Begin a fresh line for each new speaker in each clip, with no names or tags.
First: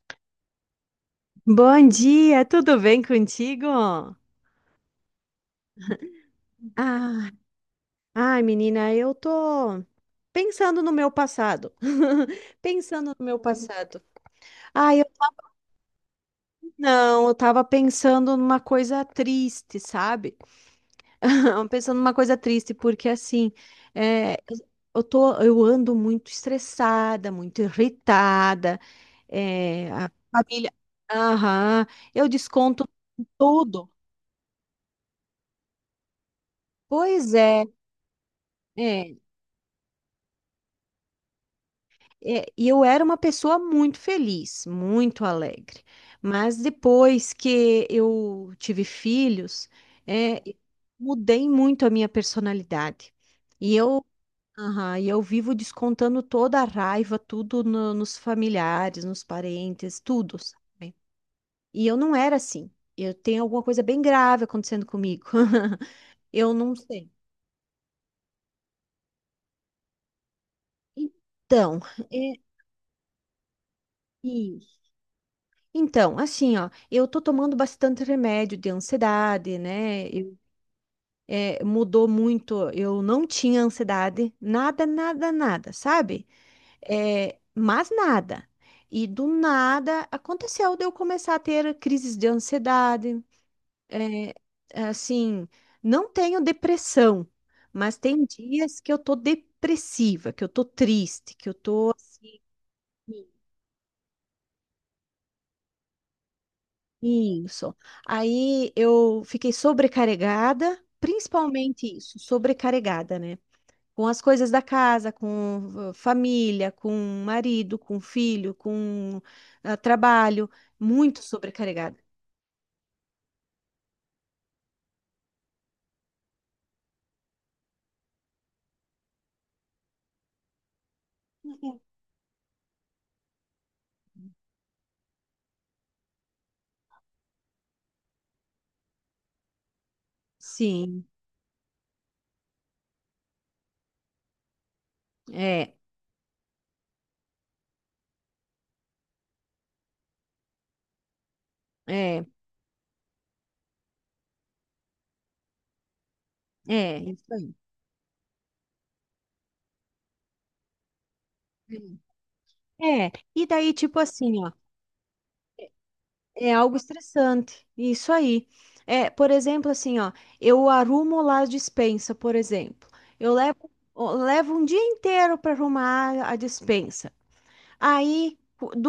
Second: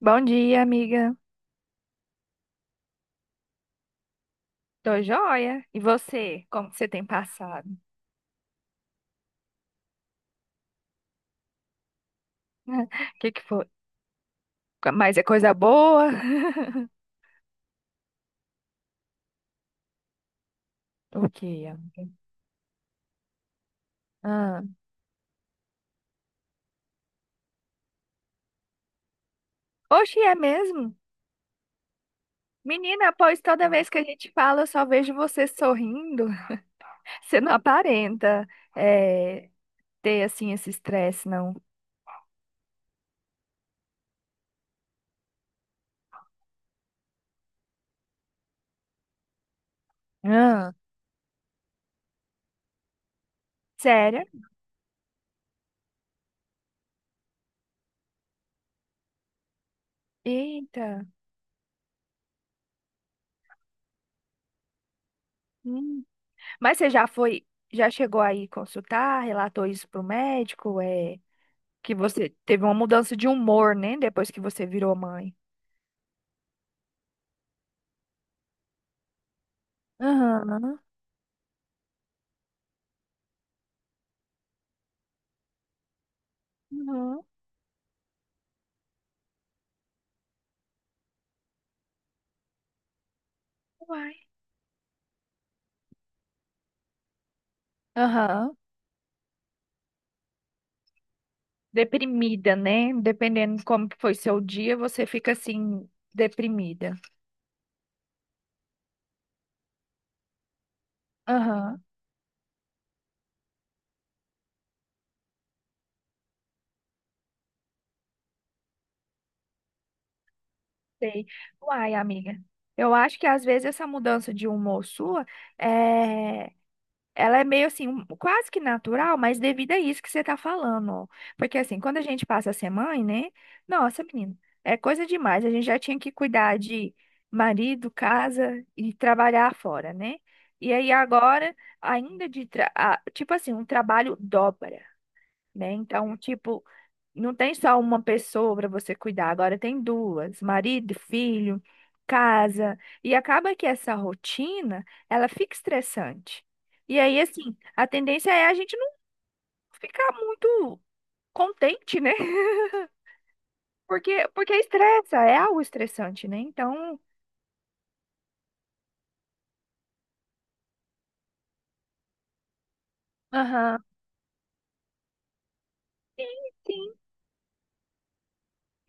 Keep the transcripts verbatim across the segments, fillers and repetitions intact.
Bom dia, amiga.
Bom dia, tudo bem contigo?
Tô joia. E você? Como que você tem
Ah,
passado?
ai, menina, eu tô pensando no meu passado.
O
Pensando no
que
meu
que foi?
passado. Ah, eu
Mas é coisa boa?
não, eu tava pensando numa coisa triste, sabe?
O que,
Pensando
amiga?
numa coisa triste, porque assim, é, eu
Ah.
eu tô, eu ando muito estressada, muito irritada, é, a
Oxe, é
família.
mesmo?
Aham, eu desconto
Menina, pois toda vez
tudo.
que a gente fala, eu só vejo você sorrindo.
Pois
Você não
é.
aparenta
É.
eh, ter, assim, esse estresse, não.
É, e eu era uma pessoa muito feliz, muito alegre. Mas depois que eu tive filhos, é,
Ah.
mudei muito a minha personalidade. E eu,
Sério?
aham, e eu vivo descontando toda a raiva, tudo no- nos familiares, nos parentes, tudo, sabe?
Eita.
E eu não era assim. Eu tenho alguma coisa bem grave acontecendo comigo.
Hum.
Eu não
Mas você já
sei.
foi, já chegou aí consultar, relatou isso pro médico? É,
Então,
que você teve uma mudança de humor, né? Depois que você
é,
virou mãe.
então, assim, ó, eu tô tomando bastante remédio de ansiedade, né? Eu-
Aham.
é, mudou muito. Eu não tinha ansiedade, nada, nada, nada, sabe?
Uhum,
É, mas nada. E do nada aconteceu de eu começar a ter crises de ansiedade.
uai.
É, assim, não tenho depressão, mas tem
Aham.
dias que eu tô depressiva, que eu tô triste, que eu tô assim.
Deprimida, né? Dependendo de como que foi seu dia, você fica assim, deprimida.
Isso. Aí eu fiquei sobrecarregada,
Aham.
principalmente isso, sobrecarregada, né? Com as coisas da casa, com eh, família, com marido, com filho, com ah, trabalho, muito
Sei. Uai,
sobrecarregada.
amiga. Eu acho que às vezes essa mudança de humor sua é ela é meio assim, um- quase que natural, mas devido a isso que você tá falando, ó. Porque assim, quando a gente passa a ser mãe, né? Nossa, menina, é coisa demais. A gente já tinha que cuidar de marido, casa e trabalhar fora, né? E aí
Sim,
agora, ainda de, tra- ah, tipo assim, um trabalho dobra, né?
é,
Então, tipo, não tem só uma pessoa para você cuidar, agora tem duas, marido, filho,
é,
casa, e acaba que essa rotina, ela fica estressante.
é,
E aí,
isso aí.
assim, a tendência é a gente não ficar muito contente, né?
É, e daí, tipo
Porque,
assim, ó.
porque estressa, é algo estressante, né?
É algo
Então,
estressante, isso aí. É, por exemplo, assim, ó, eu arrumo lá a despensa, por exemplo. Eu levo,
aham,
eu levo um dia inteiro para arrumar a
sim,
despensa. Aí,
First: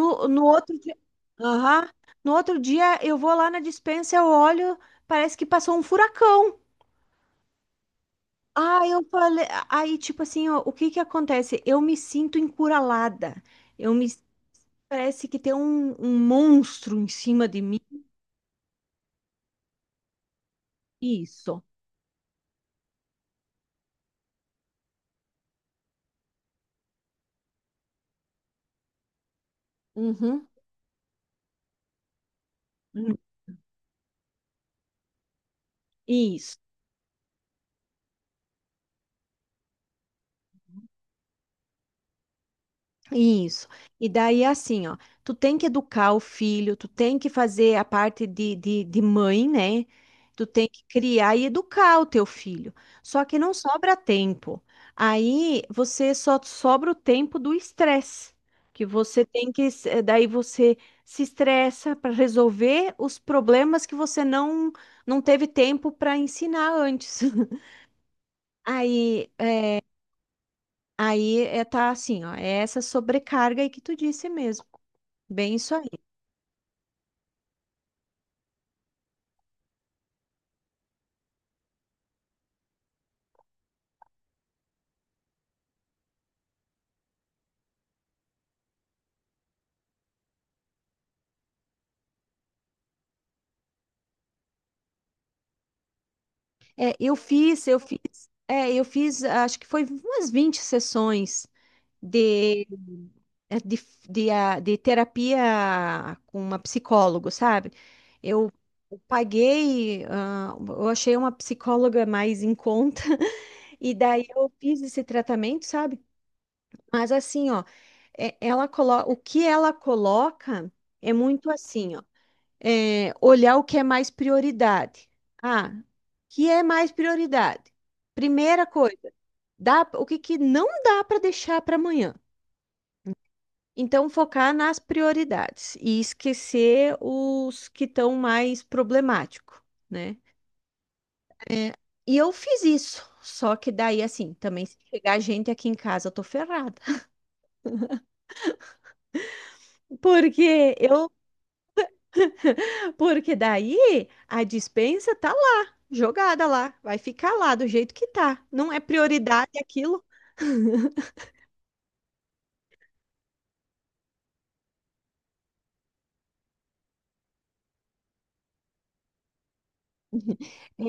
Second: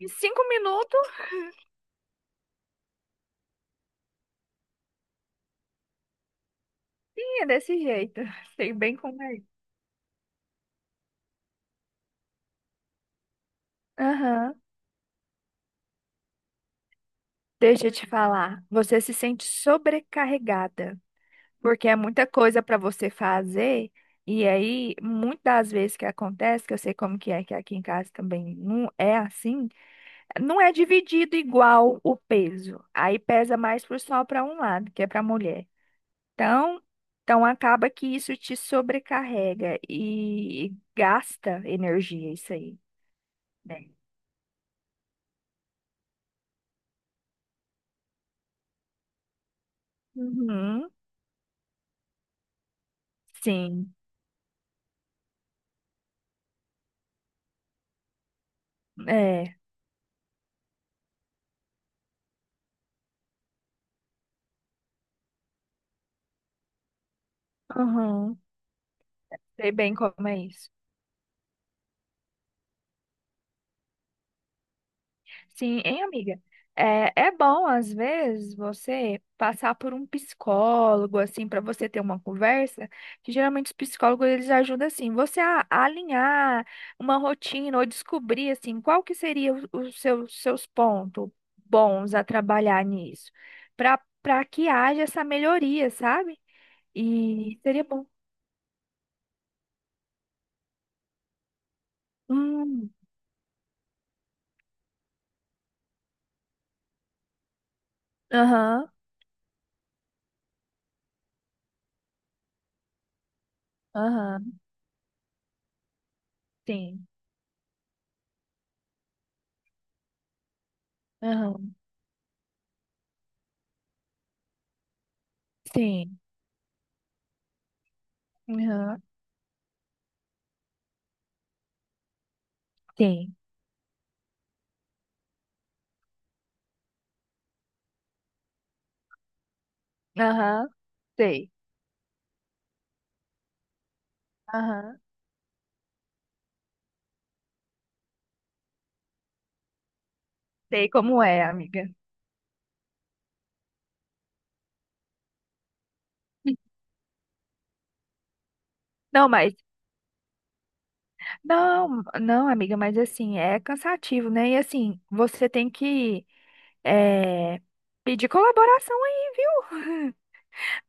em cinco
no outro dia,
minutos
aham, no outro dia eu vou lá na despensa, eu olho, parece que passou um furacão.
sim, é desse jeito. Sei
Ah,
bem
eu
como é.
falei, aí tipo assim, ó, o que que acontece? Eu me sinto encurralada. Eu me
Aham.
parece que tem um, um monstro em cima de mim.
Deixa eu te falar, você se sente sobrecarregada.
Isso.
Porque é muita coisa para você fazer, e aí, muitas das vezes que acontece, que eu sei como que é, que aqui em casa também não é assim,
Uhum.
não é dividido igual o peso. Aí pesa mais pro só para um lado, que é para a mulher.
Isso,
Então, então acaba que isso te sobrecarrega e gasta energia, isso aí,
isso.
né?
E daí, assim, ó, tu tem que educar o filho, tu tem que fazer a parte de, de, de mãe, né? Tu tem que
Uhum,
criar e educar o teu filho. Só que não
sim,
sobra tempo. Aí você só sobra o tempo do estresse, que você tem
é.
que, s- eh, daí você se estressa para resolver os problemas que você não não teve tempo para ensinar antes.
Uhum.
Aí,
Sei bem como é isso.
aí é, tá assim, ó, é essa sobrecarga aí que tu disse mesmo. Bem isso
Sim,
aí.
hein, amiga? É, é bom, às vezes, você passar por um psicólogo, assim, para você ter uma conversa, que geralmente os psicólogos, eles ajudam, assim, você a, a alinhar uma rotina ou descobrir, assim, qual que seria o- os seus, seus pontos bons a trabalhar nisso, para para que haja essa melhoria, sabe?
É, eu
E
fiz, eu
seria bom.
fiz, é, eu fiz, acho que foi umas vinte sessões de,
Hum,
é, de, de, ah, de terapia com uma psicóloga, sabe? Eu
aham,
eu paguei, ah, eu achei uma psicóloga mais em conta, e daí eu
aham,
fiz esse tratamento, sabe?
sim,
Mas assim, ó, é- ela colo... o que ela coloca é muito
aham,
assim, ó. É, olhar o que é mais prioridade. Ah, o
sim,
que é mais prioridade? Primeira
aham,
coisa, dá, o que, que não dá para deixar para amanhã.
sim,
Então, focar nas prioridades e esquecer os que estão mais problemáticos, né?
aham, sei.
É, e eu fiz isso. Só que daí, assim, também se
Aham.
chegar gente aqui em casa, eu tô ferrada. Porque
Sei
eu,
como é, amiga.
porque daí a dispensa tá lá, jogada lá, vai ficar lá do jeito que tá. Não é
Não,
prioridade
mas
aquilo,
não, não, amiga, mas assim, é cansativo, né? E assim, você tem que é, pedir colaboração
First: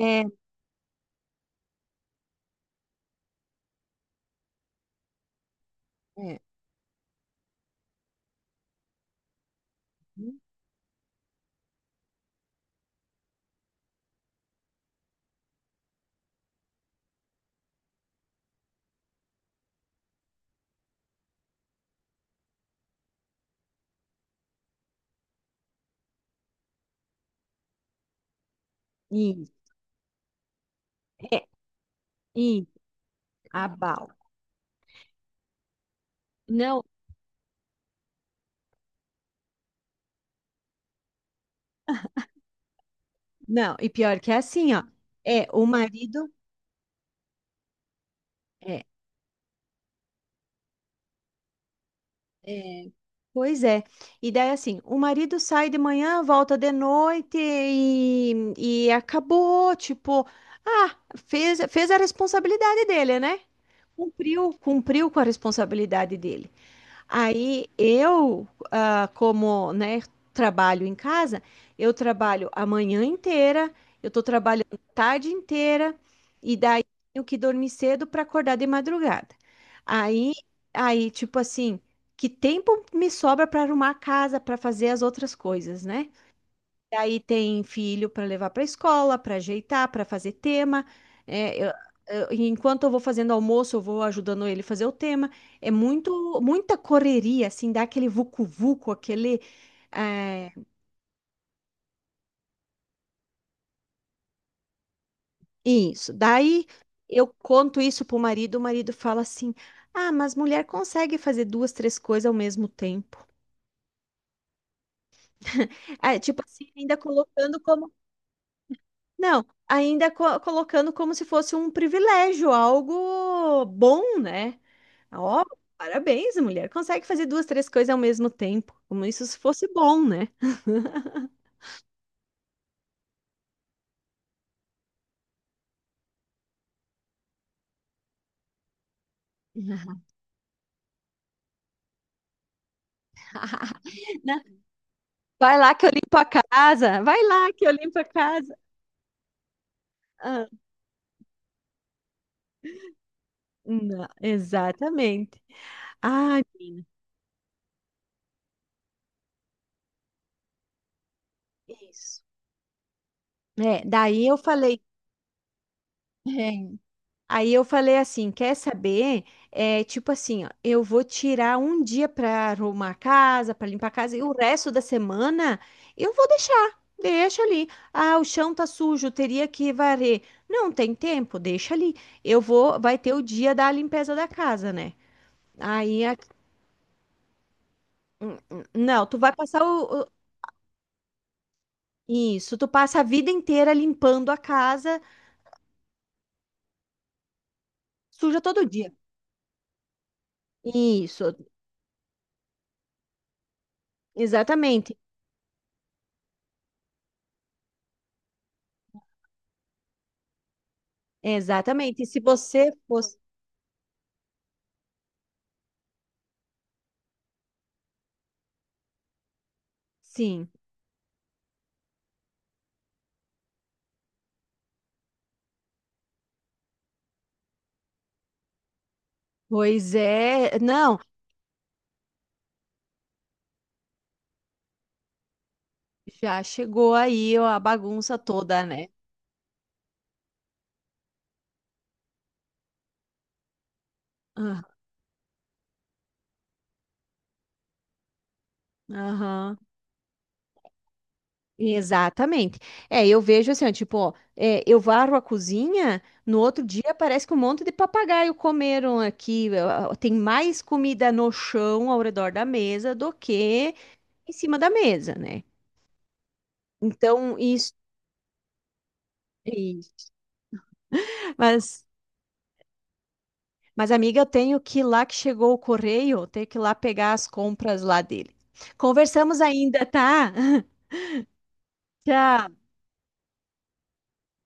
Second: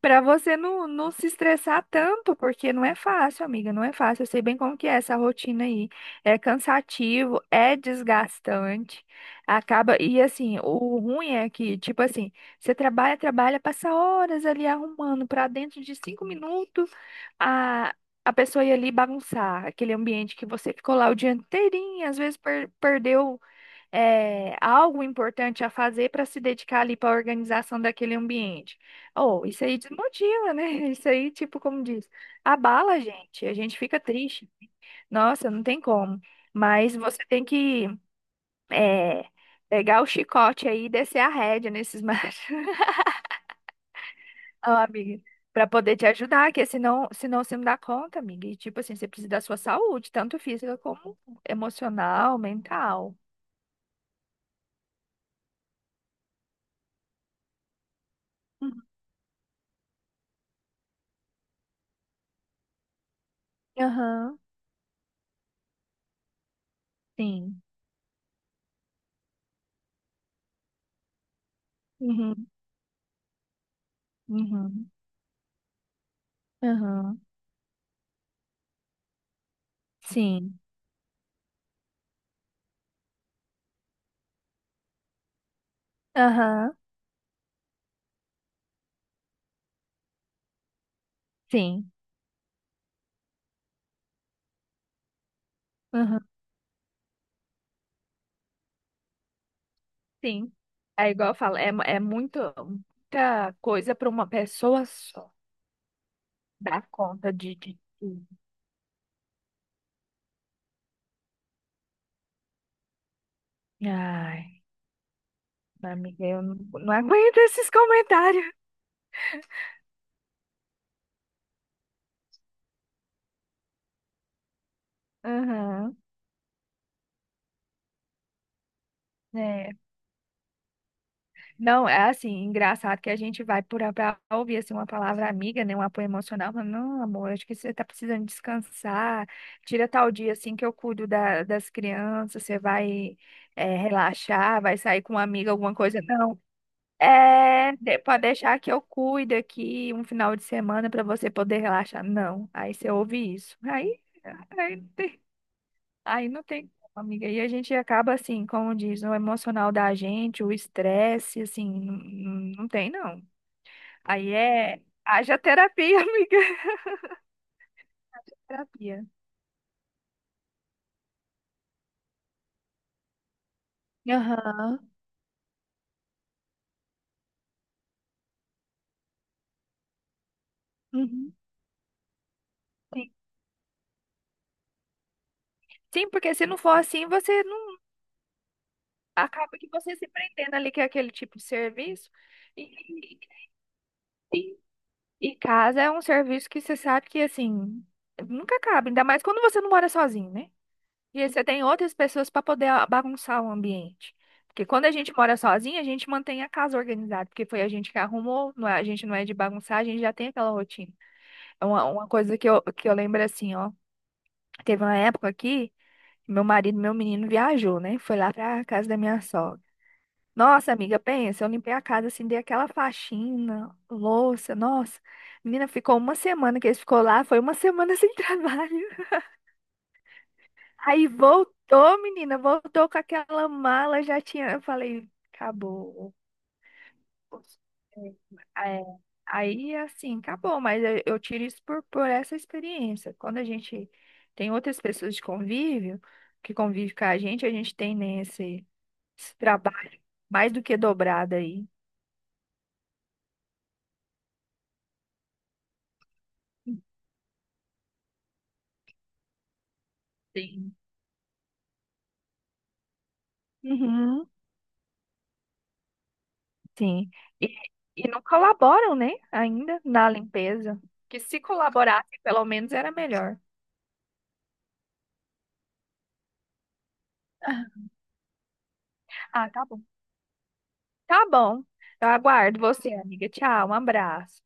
para você não, não se estressar tanto, porque não é fácil, amiga, não é fácil. Eu sei bem como que é essa rotina aí.
é.
É cansativo, é desgastante. Acaba, e assim, o ruim é que, tipo assim, você trabalha, trabalha, passa horas ali arrumando para dentro de cinco minutos a, a pessoa ir ali bagunçar aquele ambiente que você ficou lá o dia inteirinho, às vezes per- perdeu é, algo importante a fazer para se dedicar ali para a organização daquele ambiente. Oh,
Isso,
isso aí desmotiva, né? Isso aí,
é,
tipo, como diz,
isso,
abala a gente, a gente fica
abalo.
triste. Nossa, não tem como.
Não,
Mas você tem que é, pegar o chicote aí e descer a rédea nesses machos,
não, e pior que é
ó,
assim, ó.
amiga,
É, o
para poder te
marido.
ajudar, porque senão, senão você não dá conta, amiga. E, tipo
É,
assim, você precisa da sua saúde, tanto física como emocional,
é,
mental.
pois é. E daí, assim, o marido sai de manhã, volta de noite e,
Uhum.
e acabou, tipo, ah, fez, fez a responsabilidade dele, né?
Aham,
Cumpriu, cumpriu com a responsabilidade dele.
sim.
Aí eu, ah, como, né, trabalho em casa, eu
Uhum.
trabalho a manhã inteira, eu estou trabalhando
Uhum.
a tarde inteira e daí
Aham.
tenho que dormir cedo para acordar de madrugada. Aí,
Sim.
aí tipo assim, que tempo me sobra para arrumar a casa, para fazer as outras coisas, né?
Aham.
E aí tem filho para levar para a escola, para ajeitar, para fazer tema. É, eu-
Sim.
eu- enquanto eu vou fazendo almoço, eu vou ajudando ele fazer o tema. É
Aham.
muito, muita correria, assim, dá aquele vucu-vucu, aquele. É,
Sim. É igual eu falo, é, mu- é muito, muita coisa para uma pessoa só
isso. Daí
dar
eu
conta de, de
conto isso pro
tudo.
marido, o marido fala assim: Ah, mas mulher consegue fazer duas, três coisas ao mesmo tempo.
Ai,
Ah,
amiga,
tipo
eu não,
assim,
não
ainda
aguento
colocando
esses
como.
comentários.
Não, ainda co- colocando como se fosse um privilégio, algo bom, né? Ó,
Aham.
parabéns, a mulher. Consegue fazer duas, três coisas ao mesmo tempo. Como isso se fosse
É.
bom, né?
Não, é assim, engraçado que a gente vai por para ouvir assim, uma palavra amiga, né, um apoio emocional, mas não, amor, acho que você tá precisando descansar, tira tal dia assim que eu cuido da, das crianças, você vai é,
Não,
relaxar, vai sair com uma amiga,
vai lá
alguma
que eu
coisa.
limpo a
Não,
casa. Vai lá que eu
é,
limpo
de-
a
pode
casa.
deixar que eu cuido aqui um final de
Ah,
semana para você poder relaxar. Não, aí você ouve isso. Aí,
não,
aí
exatamente.
aí
Ah,
não tem como, amiga. E a gente acaba assim, como diz, o emocional da gente, o estresse, assim, não,
isso.
não não tem não.
É, daí
Aí
eu
é,
falei.
haja terapia, amiga.
É, aí eu falei assim,
Haja
quer
terapia.
saber? É, tipo assim, ó, eu vou tirar um dia para arrumar a casa, para limpar a casa, e o resto
Aham.
da semana eu vou deixar, deixa ali. Ah, o chão tá sujo, teria que varrer. Não tem
Uhum.
tempo, deixa ali. Eu vou, vai
Sim.
ter o dia da limpeza da casa, né? Aí,
Sim,
a-
porque se não for assim, você não
hum, hum, não, tu vai
acaba
passar
que você
o,
se
o-
prendendo ali que é aquele tipo de serviço.
isso, tu passa a
E,
vida inteira limpando a
e,
casa,
e casa é um serviço que você sabe que assim,
suja
nunca
todo
acaba,
dia.
ainda mais quando você não mora sozinho, né? E
Isso,
aí você tem outras pessoas para poder a- bagunçar o ambiente. Porque quando a
exatamente,
gente mora sozinha, a gente mantém a casa organizada, porque foi a gente que arrumou, não é- a gente não é de bagunçar, a gente já tem aquela rotina. É uma,
exatamente. E
uma
se
coisa que eu,
você
que eu
fosse,
lembro assim, ó. Teve uma época aqui, meu marido, meu menino viajou, né? Foi lá pra casa da minha sogra.
sim.
Nossa, amiga, pensa, eu limpei a casa assim, dei aquela faxina, louça, nossa. Menina, ficou uma semana que ele ficou lá, foi uma semana sem trabalho.
Pois é, não,
Aí voltou, menina, voltou com aquela mala, já tinha. Eu falei, acabou.
já chegou aí ó, a bagunça toda,
É, é,
né?
aí, assim, acabou, mas eu, eu tiro isso por, por essa experiência. Quando a gente tem
Ah,
outras pessoas de convívio, que convivem com a gente, a gente tem nesse esse
aham,
trabalho mais do que dobrado aí.
exatamente. É, eu vejo assim, ó, tipo, ó, é, eu varro a cozinha, no outro dia parece que um monte de papagaio comeram aqui. Ó, ó, tem mais
Sim.
comida no chão ao redor da mesa do que
Uhum,
em cima da mesa, né?
sim.
Então,
E,
isso,
e não colaboram, né, ainda na
isso.
limpeza. Que se
Mas,
colaborasse, pelo menos era melhor.
mas, amiga, eu tenho que ir lá que chegou o correio, eu tenho que ir lá pegar as compras lá dele. Conversamos
Ah, tá bom.
ainda, tá?
Tá bom. Eu aguardo
Tchau.
você, amiga. Tchau, um abraço.